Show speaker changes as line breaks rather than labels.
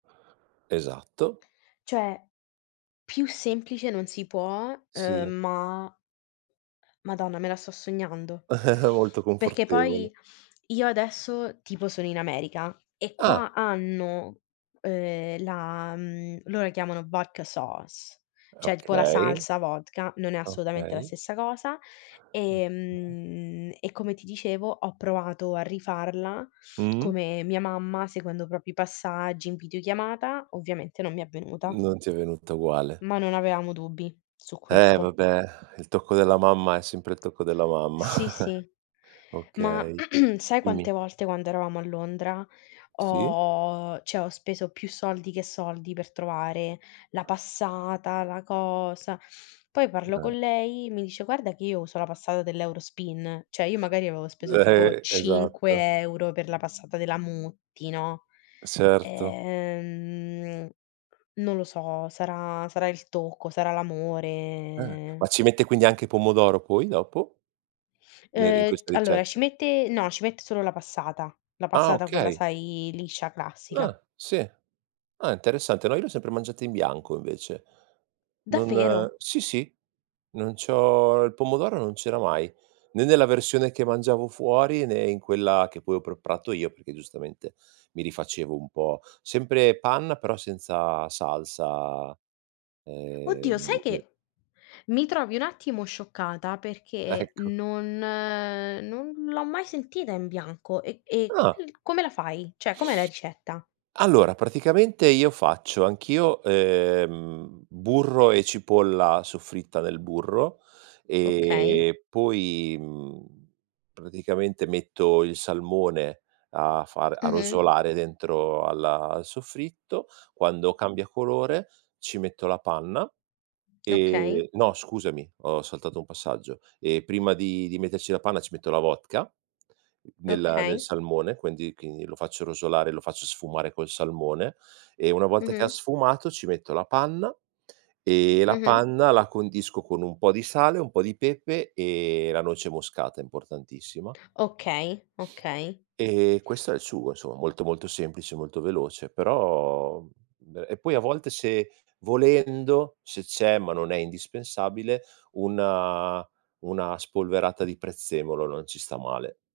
Esatto.
Cioè, più semplice non si può, uhm,
Sì.
ma madonna, me la sto sognando,
Molto
perché poi,
confortevole.
io adesso, tipo sono in America, e qua
Ah!
hanno, ehm, la mhmm, loro la chiamano "Vodka Sauce", cioè, tipo, la
Okay.
salsa vodka, non è assolutamente la
Okay.
stessa cosa, e
[unintelligible]
mhmm, e come ti dicevo, ho provato a rifarla,
Mh.
come mia mamma, seguendo proprio i passaggi in videochiamata, ovviamente non mi è venuta.
Non ti è venuta uguale.
Ma non avevamo dubbi, su
Eh
questo.
vabbè, il tocco della mamma, è sempre il tocco della mamma.
Sì sì, ma
Okay,
sai
dimmi.
quante volte quando eravamo a Londra,
Sì.
ho cioè, ho speso più soldi che soldi, per trovare, la passata, la cosa poi parlo co'
[unintelligible]
lei, mi dice: "Guarda che io uso la passata dell'Eurospin", cioè, io magari avevo speso
Uhm,
tipo,
e esatto.
5 € per la passata della Mutti, no,
S certo.
ehm, non lo so, sarà sarà il tocco, sarà
Eh,
l'amore
ma ci metti quindi anche i pomodoro, poi, dopo? Ne d in
Uhm, c
questa
allora, ci
ricetta?
mette no, ci mette solo la passata, la
Ah,
passata quella,
okay!
sai liscia, classica.
Ah, sì. Ah, interessante, no, io l'ho sempre mangiata in bianco, invece. Non
Davvero?
sì, sì, non c'ho il pomodoro non c'era mai, né nella versione che mangiavo fuori, né in quella che poi ho preparato io, perché giustamente, mi rifacevo un po' sempre panna, però, senza salsa
Oddio!
ehm
Sai
[unintelligible]
che mi trovi un attimo scioccata perché
Ecco.
non non l'ho mai sentita in bianco, e e come
Ah!
l come la fai? Cioè, com'è la ricetta?
Allora, praticamente io faccio, anch'io, ehm, burro e cipolla, soffritta nel burro,
Okay.
e poi, mhmm, praticamente metto il salmone, a far a
Mh-mh.
rosolare dentro al al soffritto. Quando cambia colore, ci metto la panna,
Okay.
e no, scusami, ho saltato 1 passaggio, ehm, prima di di metterci la panna ci metto la vodka nella nel
Okay.
salmone, quendi quindi lo faccio rosolare, e lo faccio sfumare col salmone, e una volta che ha
Mh-mh.
sfumato, ci metto la panna, e la
Mh-mh.
panna la condisco con un po' di sale, un po' di pepe e la noce moscata, importantissima
Okay, okay.
e questo è il sugo, insomma; molto, molto semplice, molto veloce però [unintelligible] e poi a volte se, volendo, se c'è, ma non è indispensabile, una una spolverata di prezzemolo, non ci sta male.